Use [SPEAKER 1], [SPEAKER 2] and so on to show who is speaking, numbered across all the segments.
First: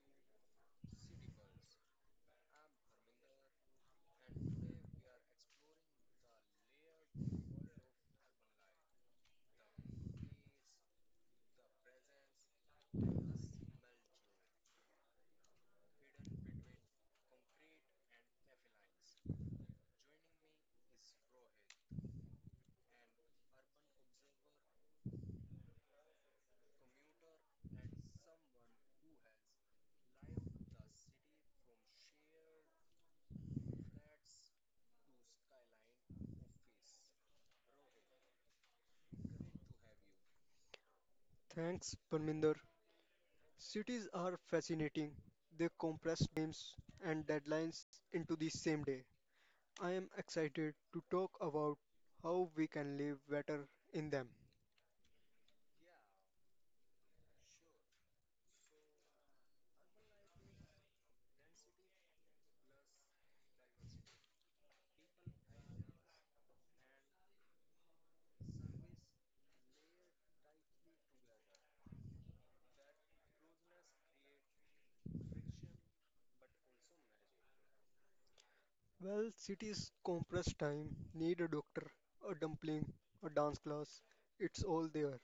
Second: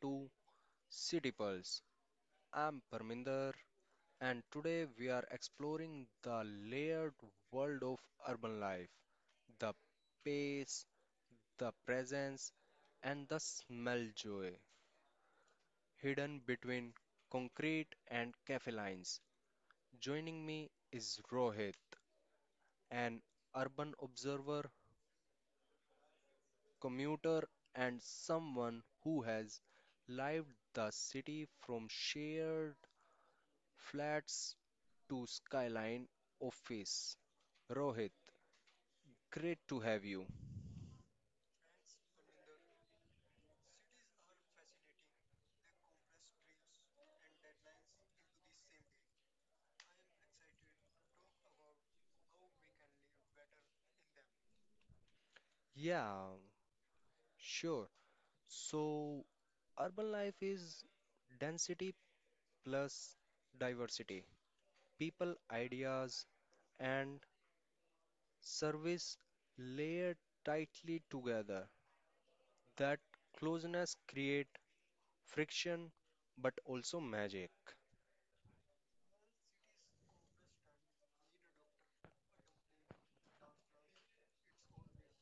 [SPEAKER 1] to City Pulse. I'm Parminder, and today we are exploring the layered world of urban life, the pace, the presence, and the smell joy hidden between concrete and cafe lines. Joining me is Rohit, an urban observer, commuter, and someone who has lived the city from sheer Flats to Skyline office. Rohit, great to have you.
[SPEAKER 2] Thanks, Parminder. Cities are fascinating. They compress names and deadlines into the same day. I am excited to talk about how we can live better in them.
[SPEAKER 1] Yeah, sure. So, urban life is density plus diversity. People, ideas, and service layer tightly together. That closeness create friction but also magic.
[SPEAKER 2] Well, cities compress time, need a doctor, a dumpling, a dance class. It's all there,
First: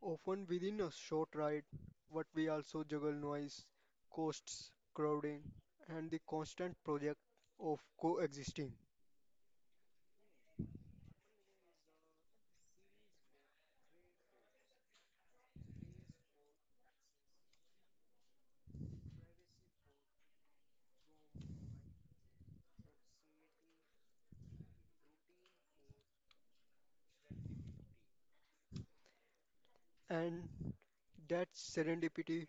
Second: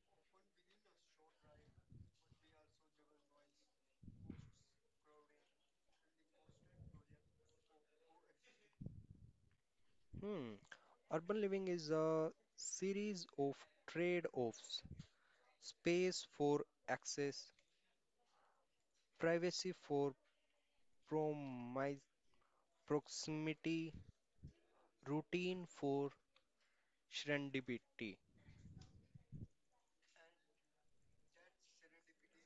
[SPEAKER 2] often within a short ride, but we also juggle noise, costs, crowding, and the constant project of coexisting.
[SPEAKER 1] Hmm. Urban living is a series of trade-offs. Space for access, privacy for promi- proximity, routine for serendipity.
[SPEAKER 2] And That serendipity,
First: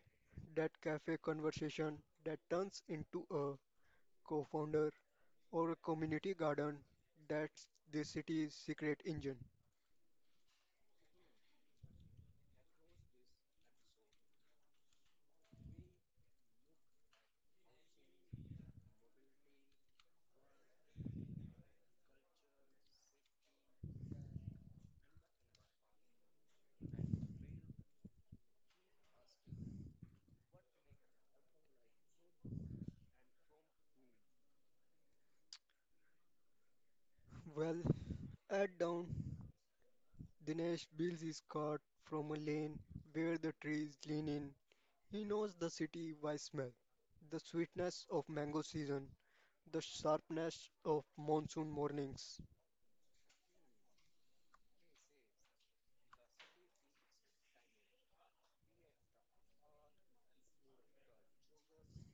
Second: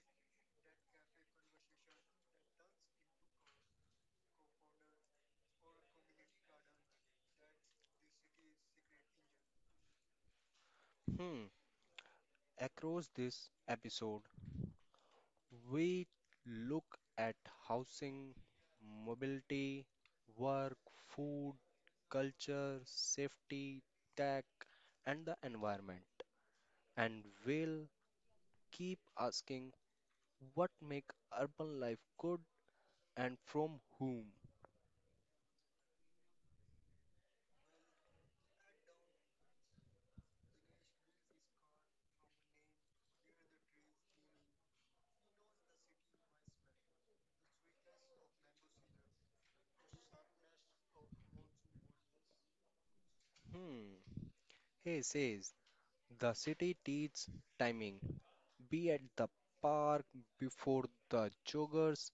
[SPEAKER 2] that cafe conversation that turns into a co-founder or a community garden, that's the city's secret engine.
[SPEAKER 1] Hmm. Across this episode, we look at housing, mobility, work, food, culture, safety, tech, and the environment. And we'll keep asking what make urban life good and from whom.
[SPEAKER 2] Well, at down, Dinesh builds his cart from a lane where the trees lean in. He knows the city by smell, the sweetness of mango season, the sharpness of monsoon mornings.
[SPEAKER 1] Hmm. Hey, says. The city teaches timing. Be at the park before the joggers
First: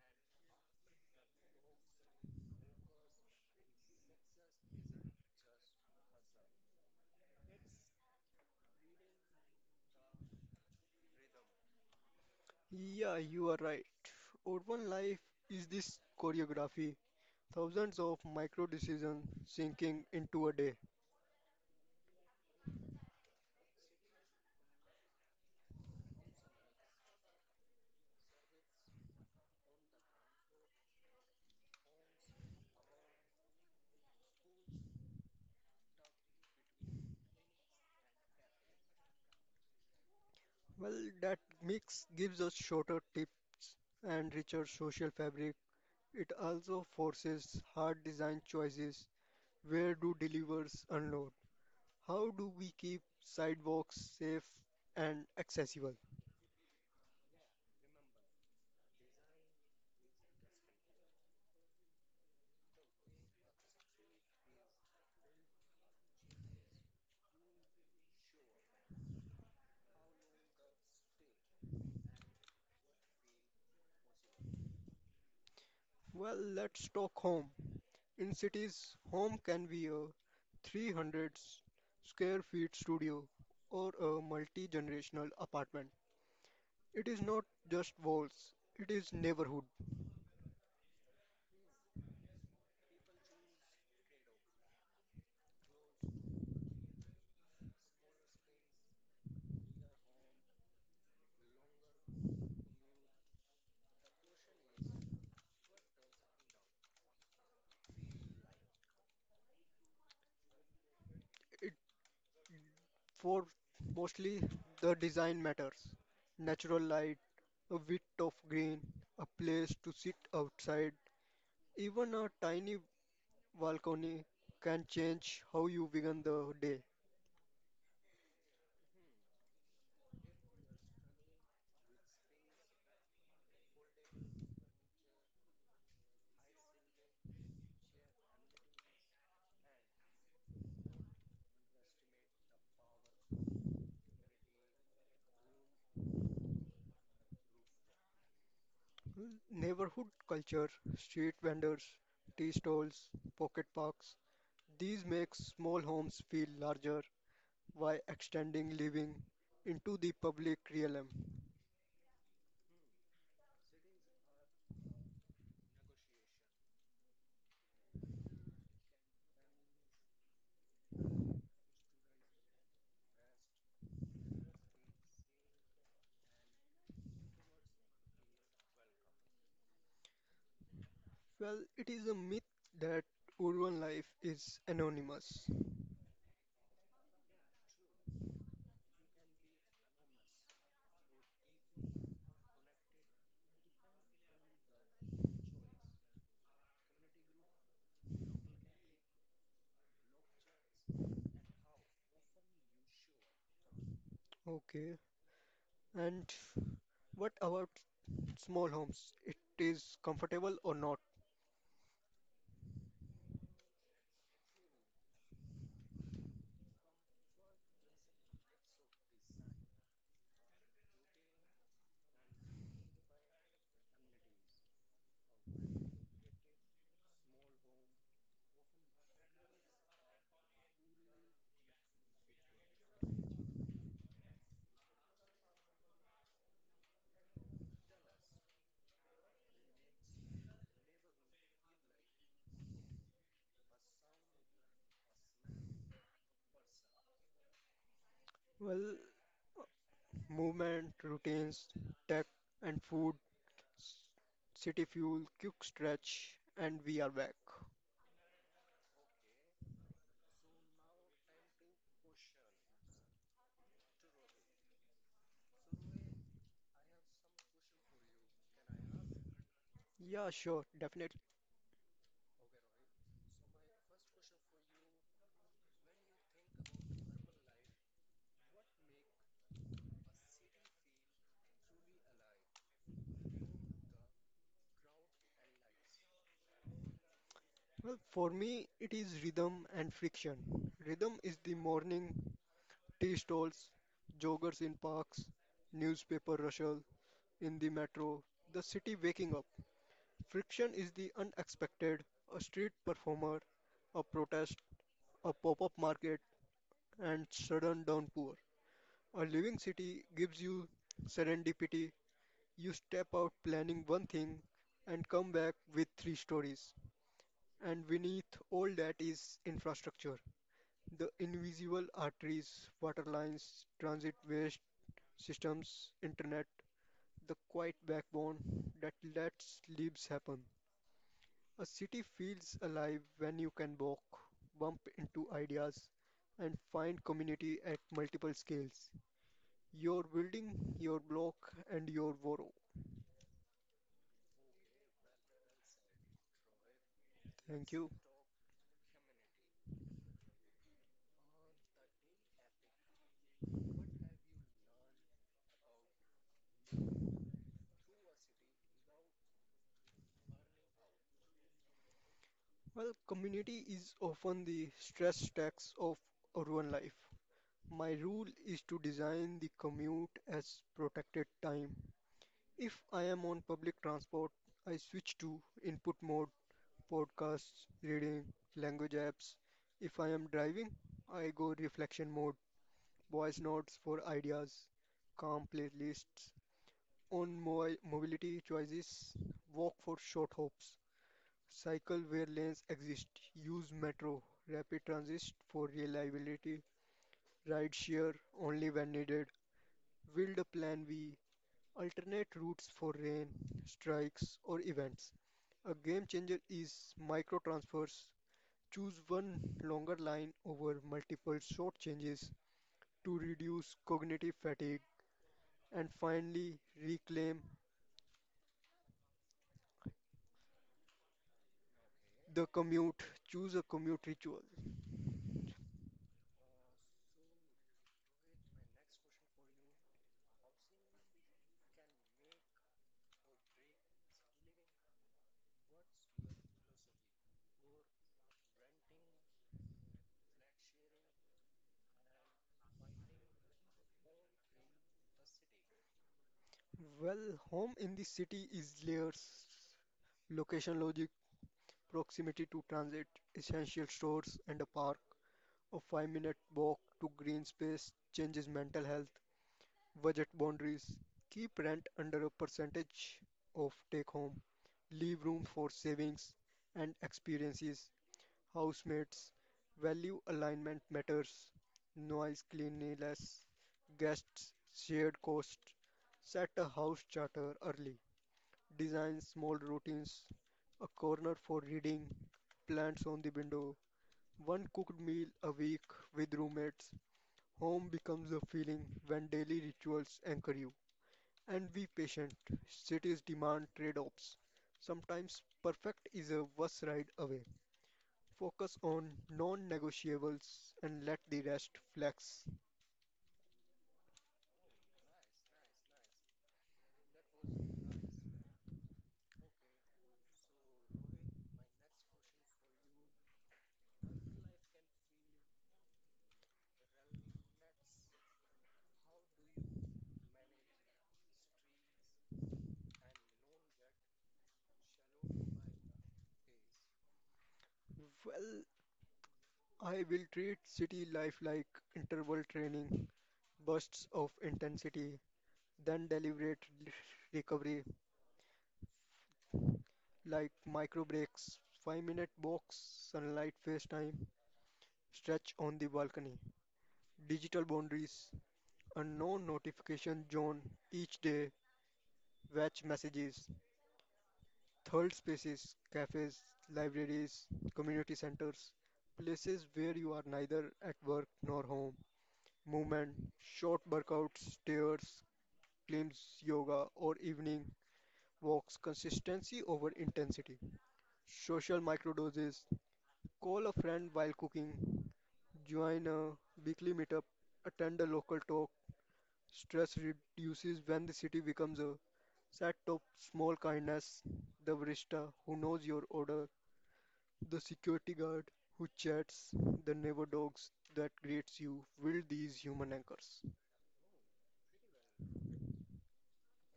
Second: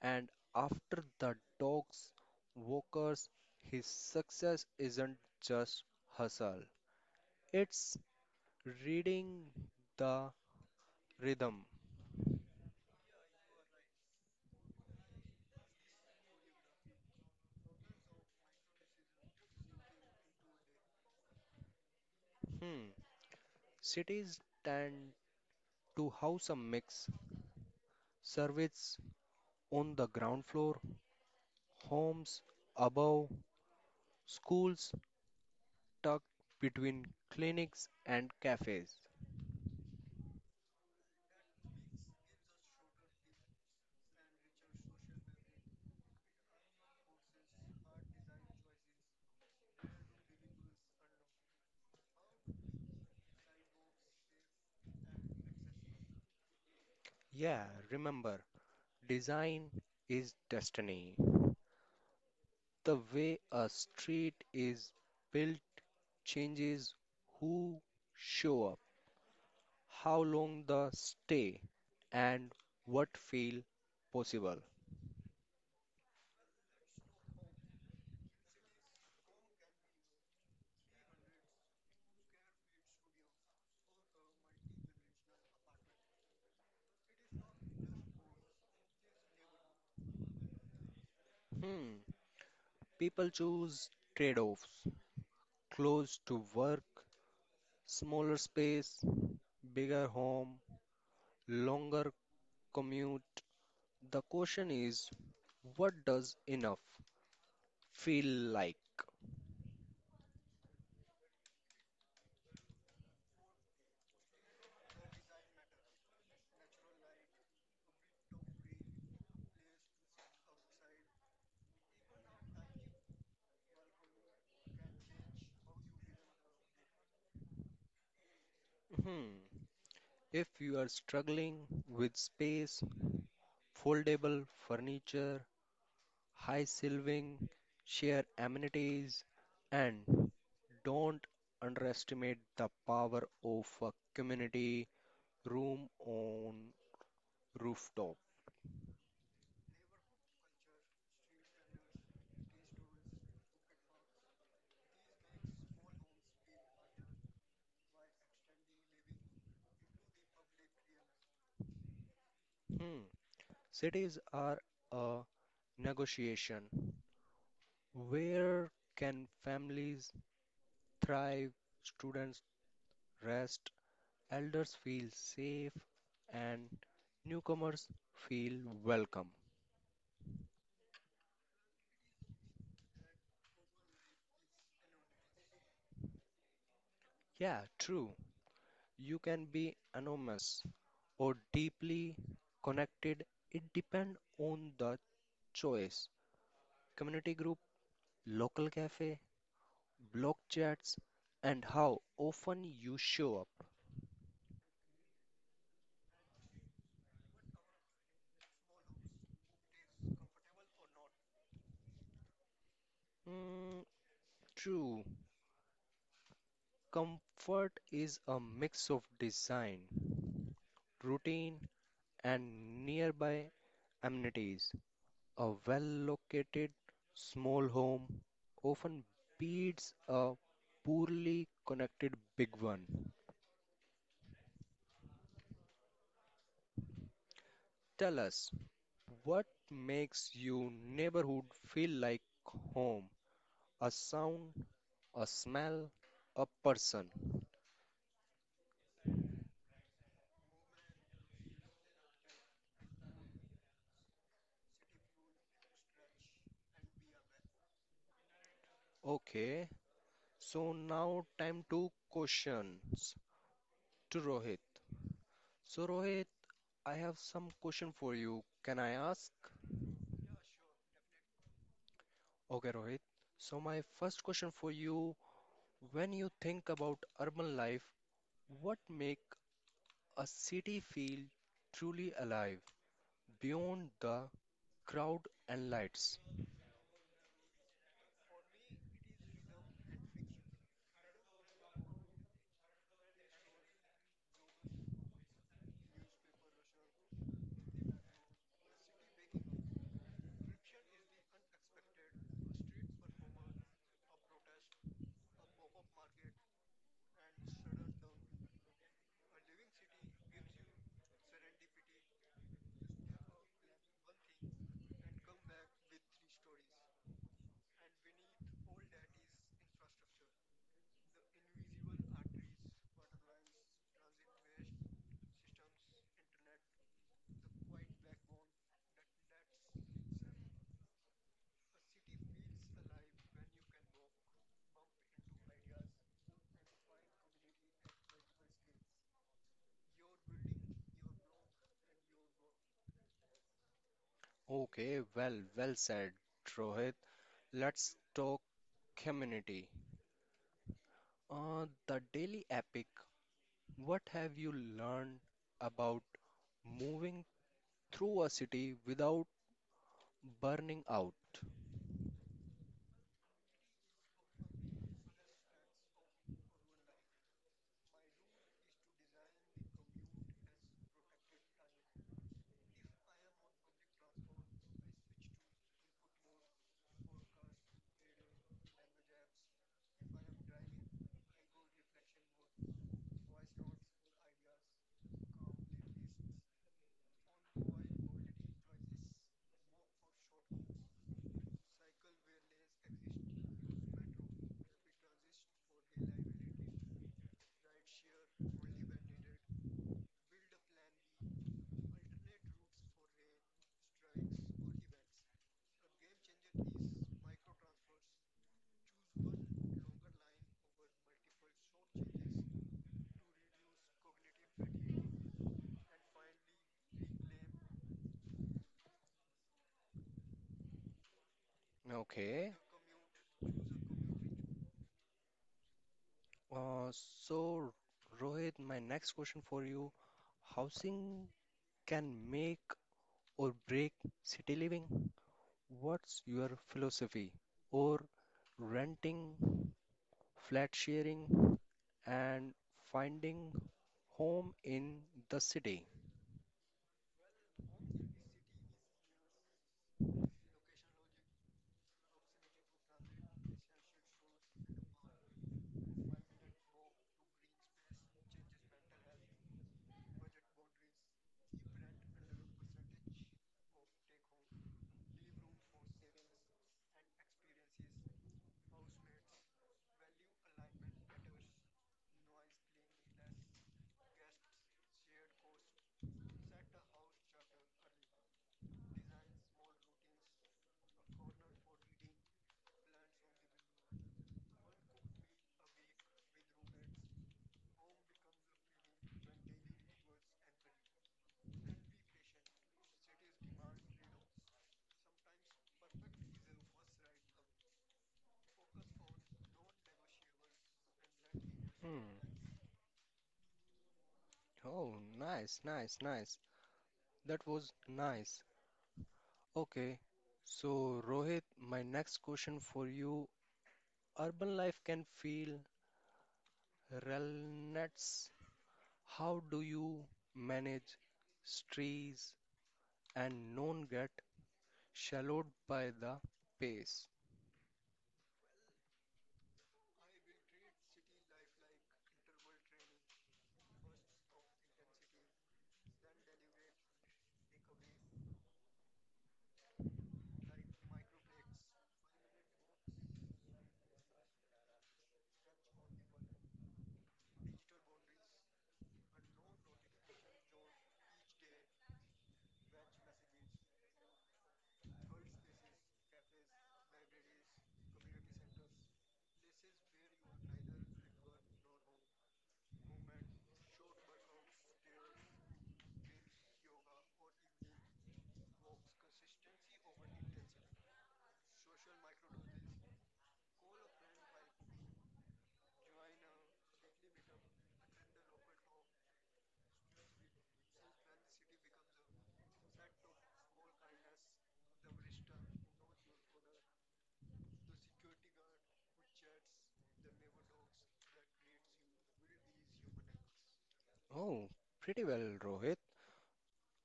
[SPEAKER 1] and after the dogs, walkers. His success isn't just hustle, it's reading the rhythm.
[SPEAKER 2] Yeah, you are right. Urban life is this choreography, thousands of micro decisions sinking into a day.
[SPEAKER 1] Hmm. Cities tend to house a mix, service on the ground floor, homes above, schools tucked between clinics and cafes.
[SPEAKER 2] Well, that mix gives us shorter tips and richer social fabric. It also forces hard design choices. Where do delivers unload? How do we keep sidewalks safe and accessible?
[SPEAKER 1] Yeah, remember, design is destiny. The way a street is built changes who show up, how long they stay, and what feel possible.
[SPEAKER 2] Well, let's talk home. In cities, home can be a 300 square feet studio or a multi generational apartment. It is not just walls, it is neighborhood.
[SPEAKER 1] Hmm. People choose trade offs, close to work, smaller space, bigger home, longer commute. The question is, what does enough feel like?
[SPEAKER 2] It for mostly the design matters. Natural light, a bit of green, a place to sit outside, even a tiny balcony can change how you begin the day.
[SPEAKER 1] Hmm. If you are struggling with space, foldable furniture, high shelving, share amenities, and don't underestimate the power of a community room on rooftop.
[SPEAKER 2] Neighborhood culture, street vendors, tea stalls, pocket parks, these make small homes feel larger by extending living into the public realm.
[SPEAKER 1] Hmm. Cities are a negotiation. Where can families thrive, students rest, elders feel safe, and newcomers feel welcome?
[SPEAKER 2] Well, it is a myth that urban life is anonymous.
[SPEAKER 1] Yeah, true. You can be anonymous or deeply connected. It depends on the choice. Community group, local cafe, blog chats, and how often you show up.
[SPEAKER 2] Okay. And what about small homes? It is comfortable or not?
[SPEAKER 1] Mm, true. Comfort is a mix of design, routine, and nearby amenities. A well located small home often beats a poorly connected big one. Tell us, what makes your neighborhood feel like home? A sound, a smell, a person.
[SPEAKER 2] Well, movement, routines, tech and food, city fuel, quick stretch, and we are back.
[SPEAKER 1] Okay, so now time to questions to Rohit. So, Rohit, I have some question for you. Can I ask?
[SPEAKER 2] Yeah, sure, definitely.
[SPEAKER 1] Okay, Rohit. So, my first question for you, when you think about urban life, what make a city feel truly alive beyond the crowd and lights?
[SPEAKER 2] Well, for me, it is rhythm and friction. Rhythm is the morning tea stalls, joggers in parks, newspaper rustle in the metro, the city waking up. Friction is the unexpected, a street performer, a protest, a pop-up market, and sudden downpour. A living city gives you serendipity. You step out planning one thing and come back with three stories. And beneath all that is infrastructure. The invisible arteries, water lines, transit waste systems, internet, the quiet backbone that lets lives happen. A city feels alive when you can walk, bump into ideas, and find community at multiple scales. Your building, your block, and your borough.
[SPEAKER 1] Okay, well, well said, Rohit.
[SPEAKER 2] Thank you.
[SPEAKER 1] Let's talk community. The daily epic. What have you learned about moving through a city without burning out?
[SPEAKER 2] Well, community is often the stress tax of urban life. My rule is to design the commute as protected time. If I am on public transport, I switch to input mode, podcasts, reading, language apps. If I am driving, I go reflection mode, voice notes for ideas, calm playlists on mobility choices, walk for short hops, cycle where lanes exist, use metro, rapid transit for reliability, ride share only when needed, build a plan B, alternate routes for rain, strikes, or events. A game changer is micro transfers. Choose one longer line over multiple short changes to reduce cognitive fatigue. And finally, reclaim the
[SPEAKER 1] Okay.
[SPEAKER 2] commute. Choose a commute ritual.
[SPEAKER 1] So, Rohit, my next question for you, housing can make or break city living? What's your philosophy? Or renting, flat sharing, and finding home in the city?
[SPEAKER 2] Well, home in the city is layers, location logic, proximity to transit, essential stores, and a park. A 5 minute walk to green space changes mental health, budget boundaries. Keep rent under a percentage of take home. Leave room for savings and experiences. Housemates, value alignment matters, noise cleanliness, guests, shared costs. Set a house charter early. Design small routines, a corner for reading, plants on the window, one cooked meal a week with roommates. Home becomes a feeling when daily rituals anchor you. And be patient. Cities demand trade offs. Sometimes perfect is a bus ride away. Focus on non-negotiables and let the rest
[SPEAKER 1] Hmm.
[SPEAKER 2] flex.
[SPEAKER 1] Oh, nice, nice, nice. That was nice. Okay. So, Rohit, my next question for you. Urban life can feel relentless. How do you manage stress and non-get Shallowed by the pace.
[SPEAKER 2] Well, I will treat city life like interval training, bursts of intensity, then deliberate re- recovery like micro breaks, 5-minute walks, sunlight face time, stretch on the balcony, digital boundaries, a no notification zone each day, watch messages, third spaces, cafes, libraries, community centers, places where you are neither at work nor home. Movement, short workouts, stairs, climbs, yoga, or evening walks, consistency over intensity. Social microdoses, call a friend while cooking, join a weekly meetup, attend a local talk. Stress reduces when the city becomes a set of small kindness. The barista who knows your order, the security guard who chats, the neighbor dogs that greets you will these human anchors.
[SPEAKER 1] Oh, pretty well, Rohit.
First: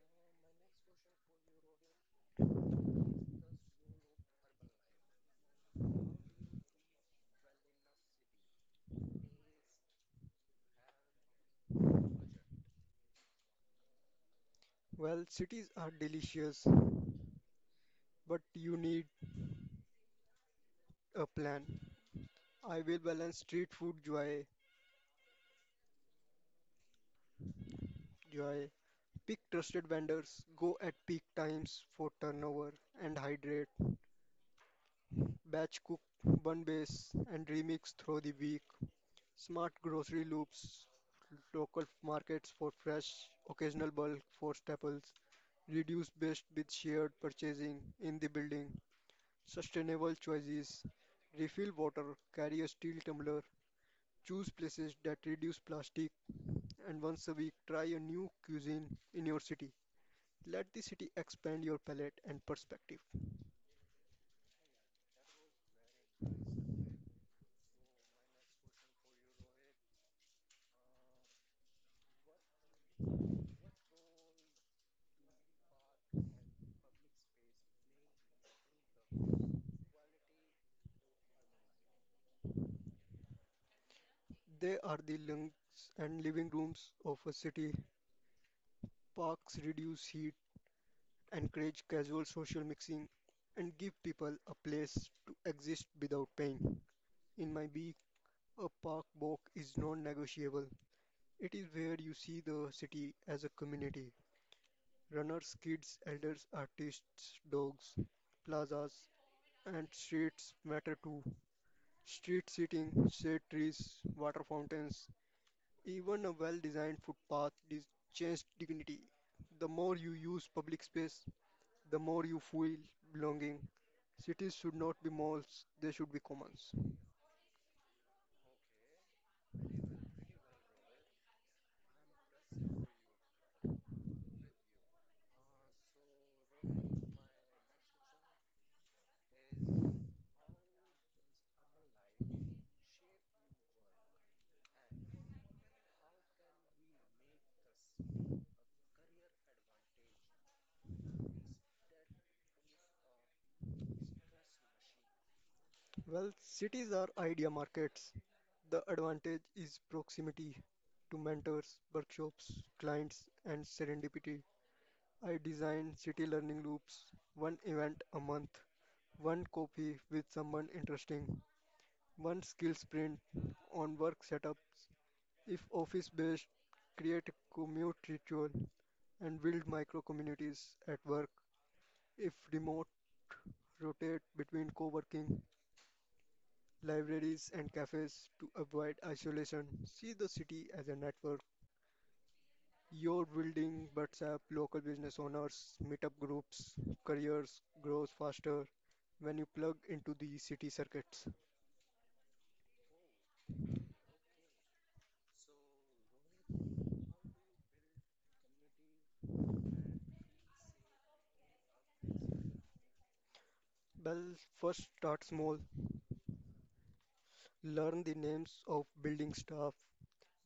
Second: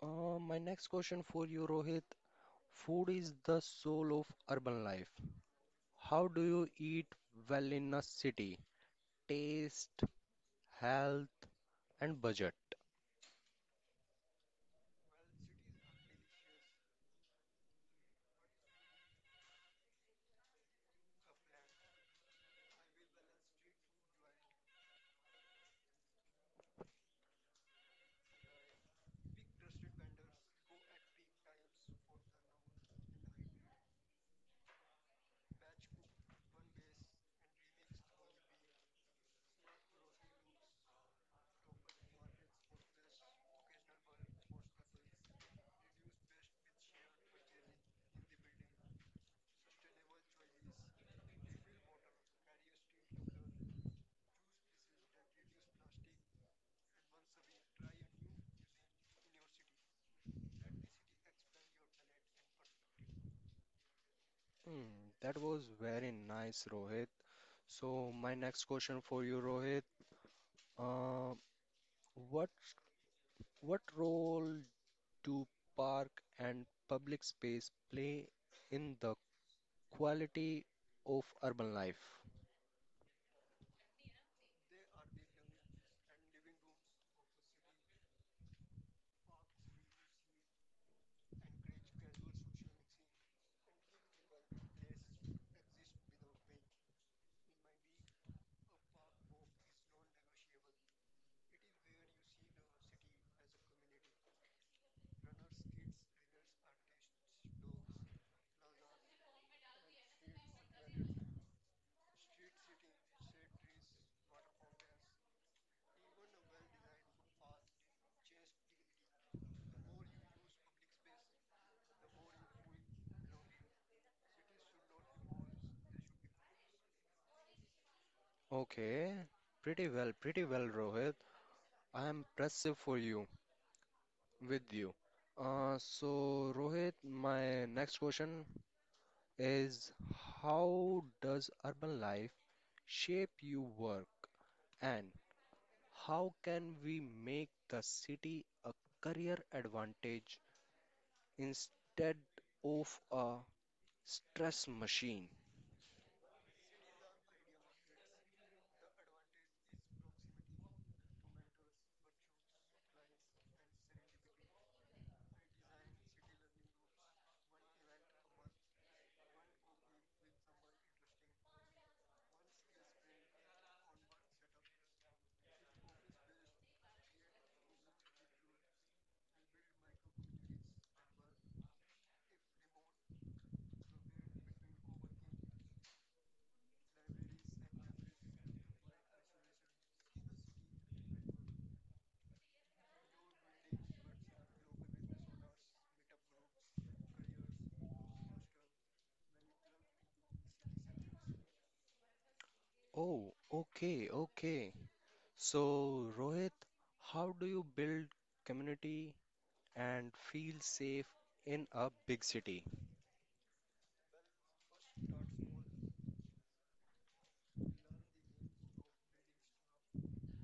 [SPEAKER 1] My next question for you, Rohit. Food is the soul of urban life. How do you eat well in a city? Taste, health, and budget.
[SPEAKER 2] Well, cities are delicious, but you need a plan. I will balance street food joy, pick trusted vendors, go at peak times for turnover and hydrate, batch cook, bun base and remix through the week, smart grocery loops, local markets for fresh, occasional bulk for staples, reduce waste with shared purchasing in the building, sustainable choices, refill water, carry a steel tumbler, choose places that reduce plastic, and once a week try a new cuisine in your city. Let the city expand your palate and perspective.
[SPEAKER 1] Hmm, that was very nice, Rohit. So, my next question for you, Rohit. Uh, what what role do park and public space play in the quality of urban life.
[SPEAKER 2] They are the lungs and living rooms of a city. Parks reduce heat, encourage casual social mixing, and give people a place to exist without pain. In my week, a park walk is non negotiable. It is where you see the city as a community: runners, kids, elders, artists, dogs. Plazas and streets matter too. Street seating, shade trees, water fountains, even a well-designed footpath is changed dignity. The more you use public space, the more you feel belonging. Cities should not be malls, they should be commons.
[SPEAKER 1] Okay, pretty well, pretty well, Rohit. I am impressive for you, with you. So, Rohit, my next question is, how does urban life shape your work and how can we make the city a career advantage instead of a stress machine?
[SPEAKER 2] Well, cities are idea markets. The advantage is proximity to mentors, workshops, clients, and serendipity. I design city learning loops, one event a month, one coffee with someone interesting, one skill sprint on work setups. If office based, create a commute ritual and build micro communities at work. If remote, rotate between co working, libraries, and cafes to avoid isolation. See the city as a network. Your building WhatsApp, local business owners, meetup groups, careers grows faster when you plug into the city circuits.
[SPEAKER 1] Oh, okay, okay. So, Rohit, how do you build community and feel safe in a big city?
[SPEAKER 2] Well, first start small, learn the names of building staff,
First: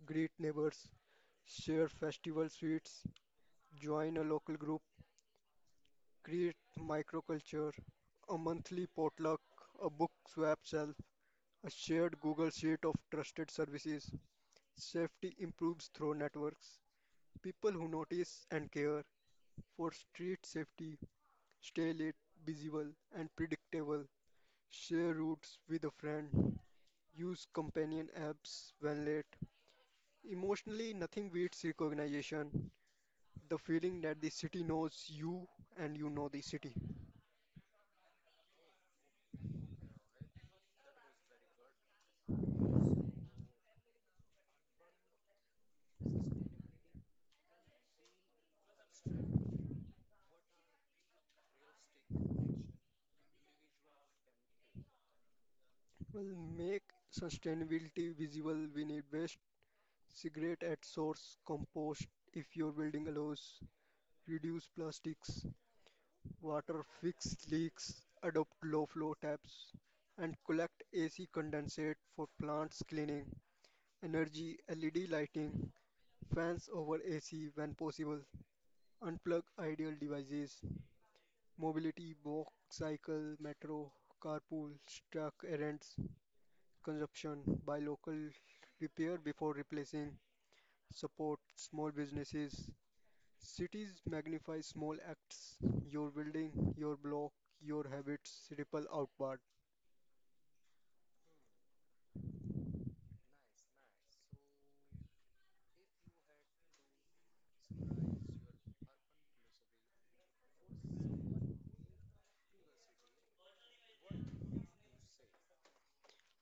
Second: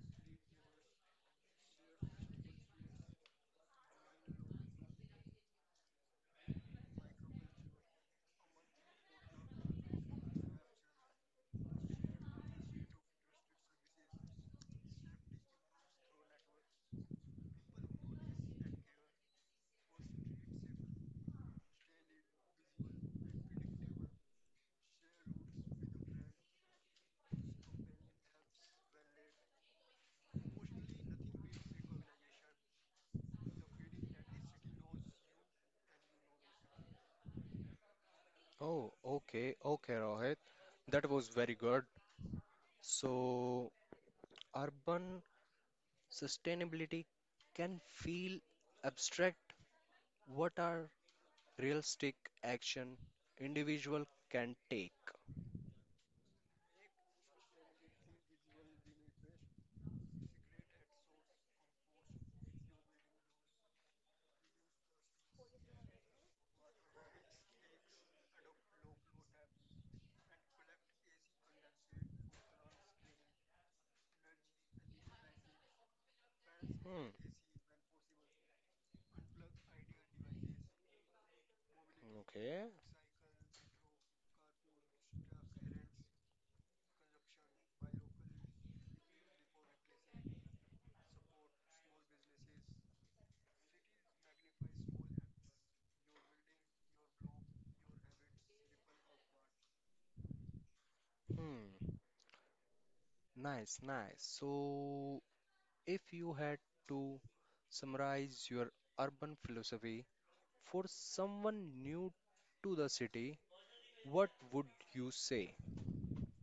[SPEAKER 2] greet neighbors, share festival sweets, join a local group, create microculture, a monthly potluck, a book swap shelf, a shared Google Sheet of trusted services. Safety improves through networks. People who notice and care. For street safety, stay late, visible, and predictable. Share routes with a friend. Use companion apps when late. Emotionally, nothing beats recognition. The feeling that the city knows you and you know the city.
[SPEAKER 1] Oh, okay, okay, Rohit. That was very good. So, urban sustainability can feel abstract. What are realistic action individual can take?
[SPEAKER 2] Well, make sustainability visible. We need waste, cigarette at source, compost if your building allows. Reduce plastics, water fix leaks, adopt low flow taps, and collect AC condensate for plants cleaning, energy LED lighting, fans over
[SPEAKER 1] Hmm,
[SPEAKER 2] AC when possible, unplug ideal devices, mobility, walk,
[SPEAKER 1] okay.
[SPEAKER 2] cycle, metro, carpool, truck errands, consumption, buy local, repair before replacing, support small businesses. Cities magnify small acts, your building, your block, your habits ripple outward.
[SPEAKER 1] Hmm, nice, nice. So, if you had to summarize your urban philosophy for someone new to the city, what would you say?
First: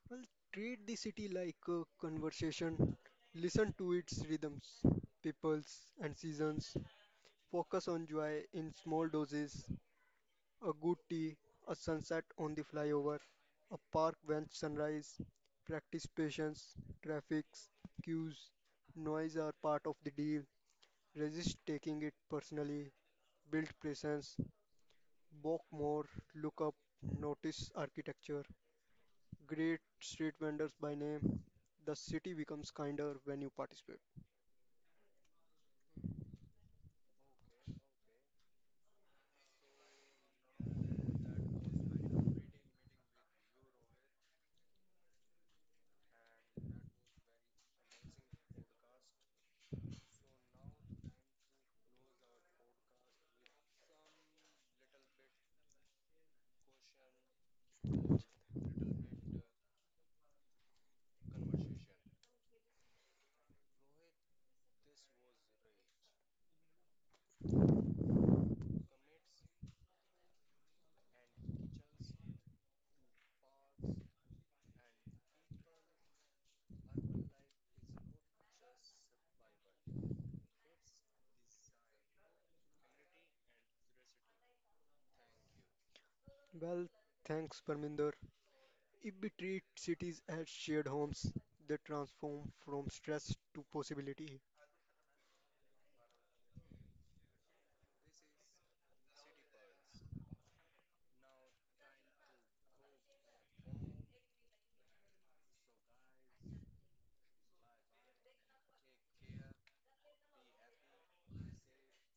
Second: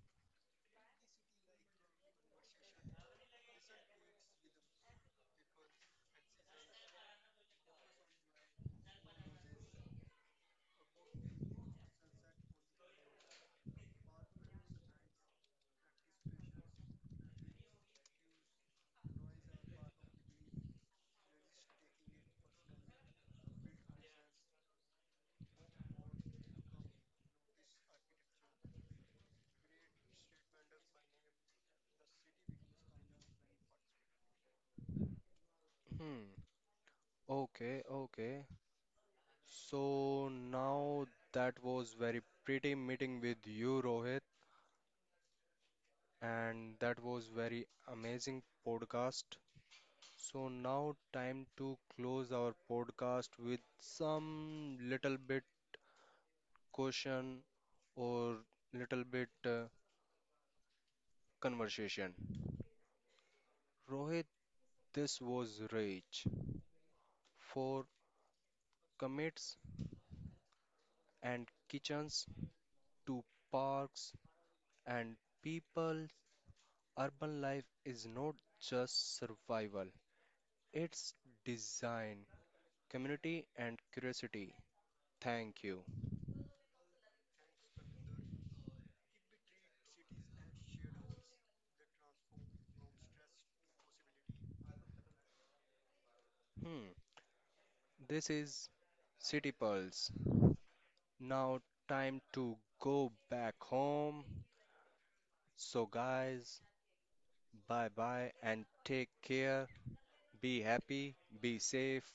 [SPEAKER 2] Well, treat the city like a conversation. Listen to its rhythms, peoples, and seasons. Focus on joy in small doses. A good tea, a sunset on the flyover, a park bench sunrise. Practice patience, traffics, queues, noise are part of the deal. Resist taking it personally. Build presence. Walk more. Look up. Notice architecture. Great street vendors by name. The city becomes kinder when you participate.
[SPEAKER 1] Hmm, okay, okay. So now that was very pretty meeting with you, Rohit, and that was very amazing podcast. So now time to close our podcast with some little bit question or little bit conversation. Rohit, this was rich, for commits and kitchens to parks and people, urban life is not just survival, it's design, community, and curiosity. Thank you.
[SPEAKER 2] Well, thanks, Parminder. If we treat cities as shared homes, they transform from stress to possibility.
[SPEAKER 1] Hmm, this is City Pulse. Now, time to go back home. So, guys, bye bye and take care. Be happy, be safe,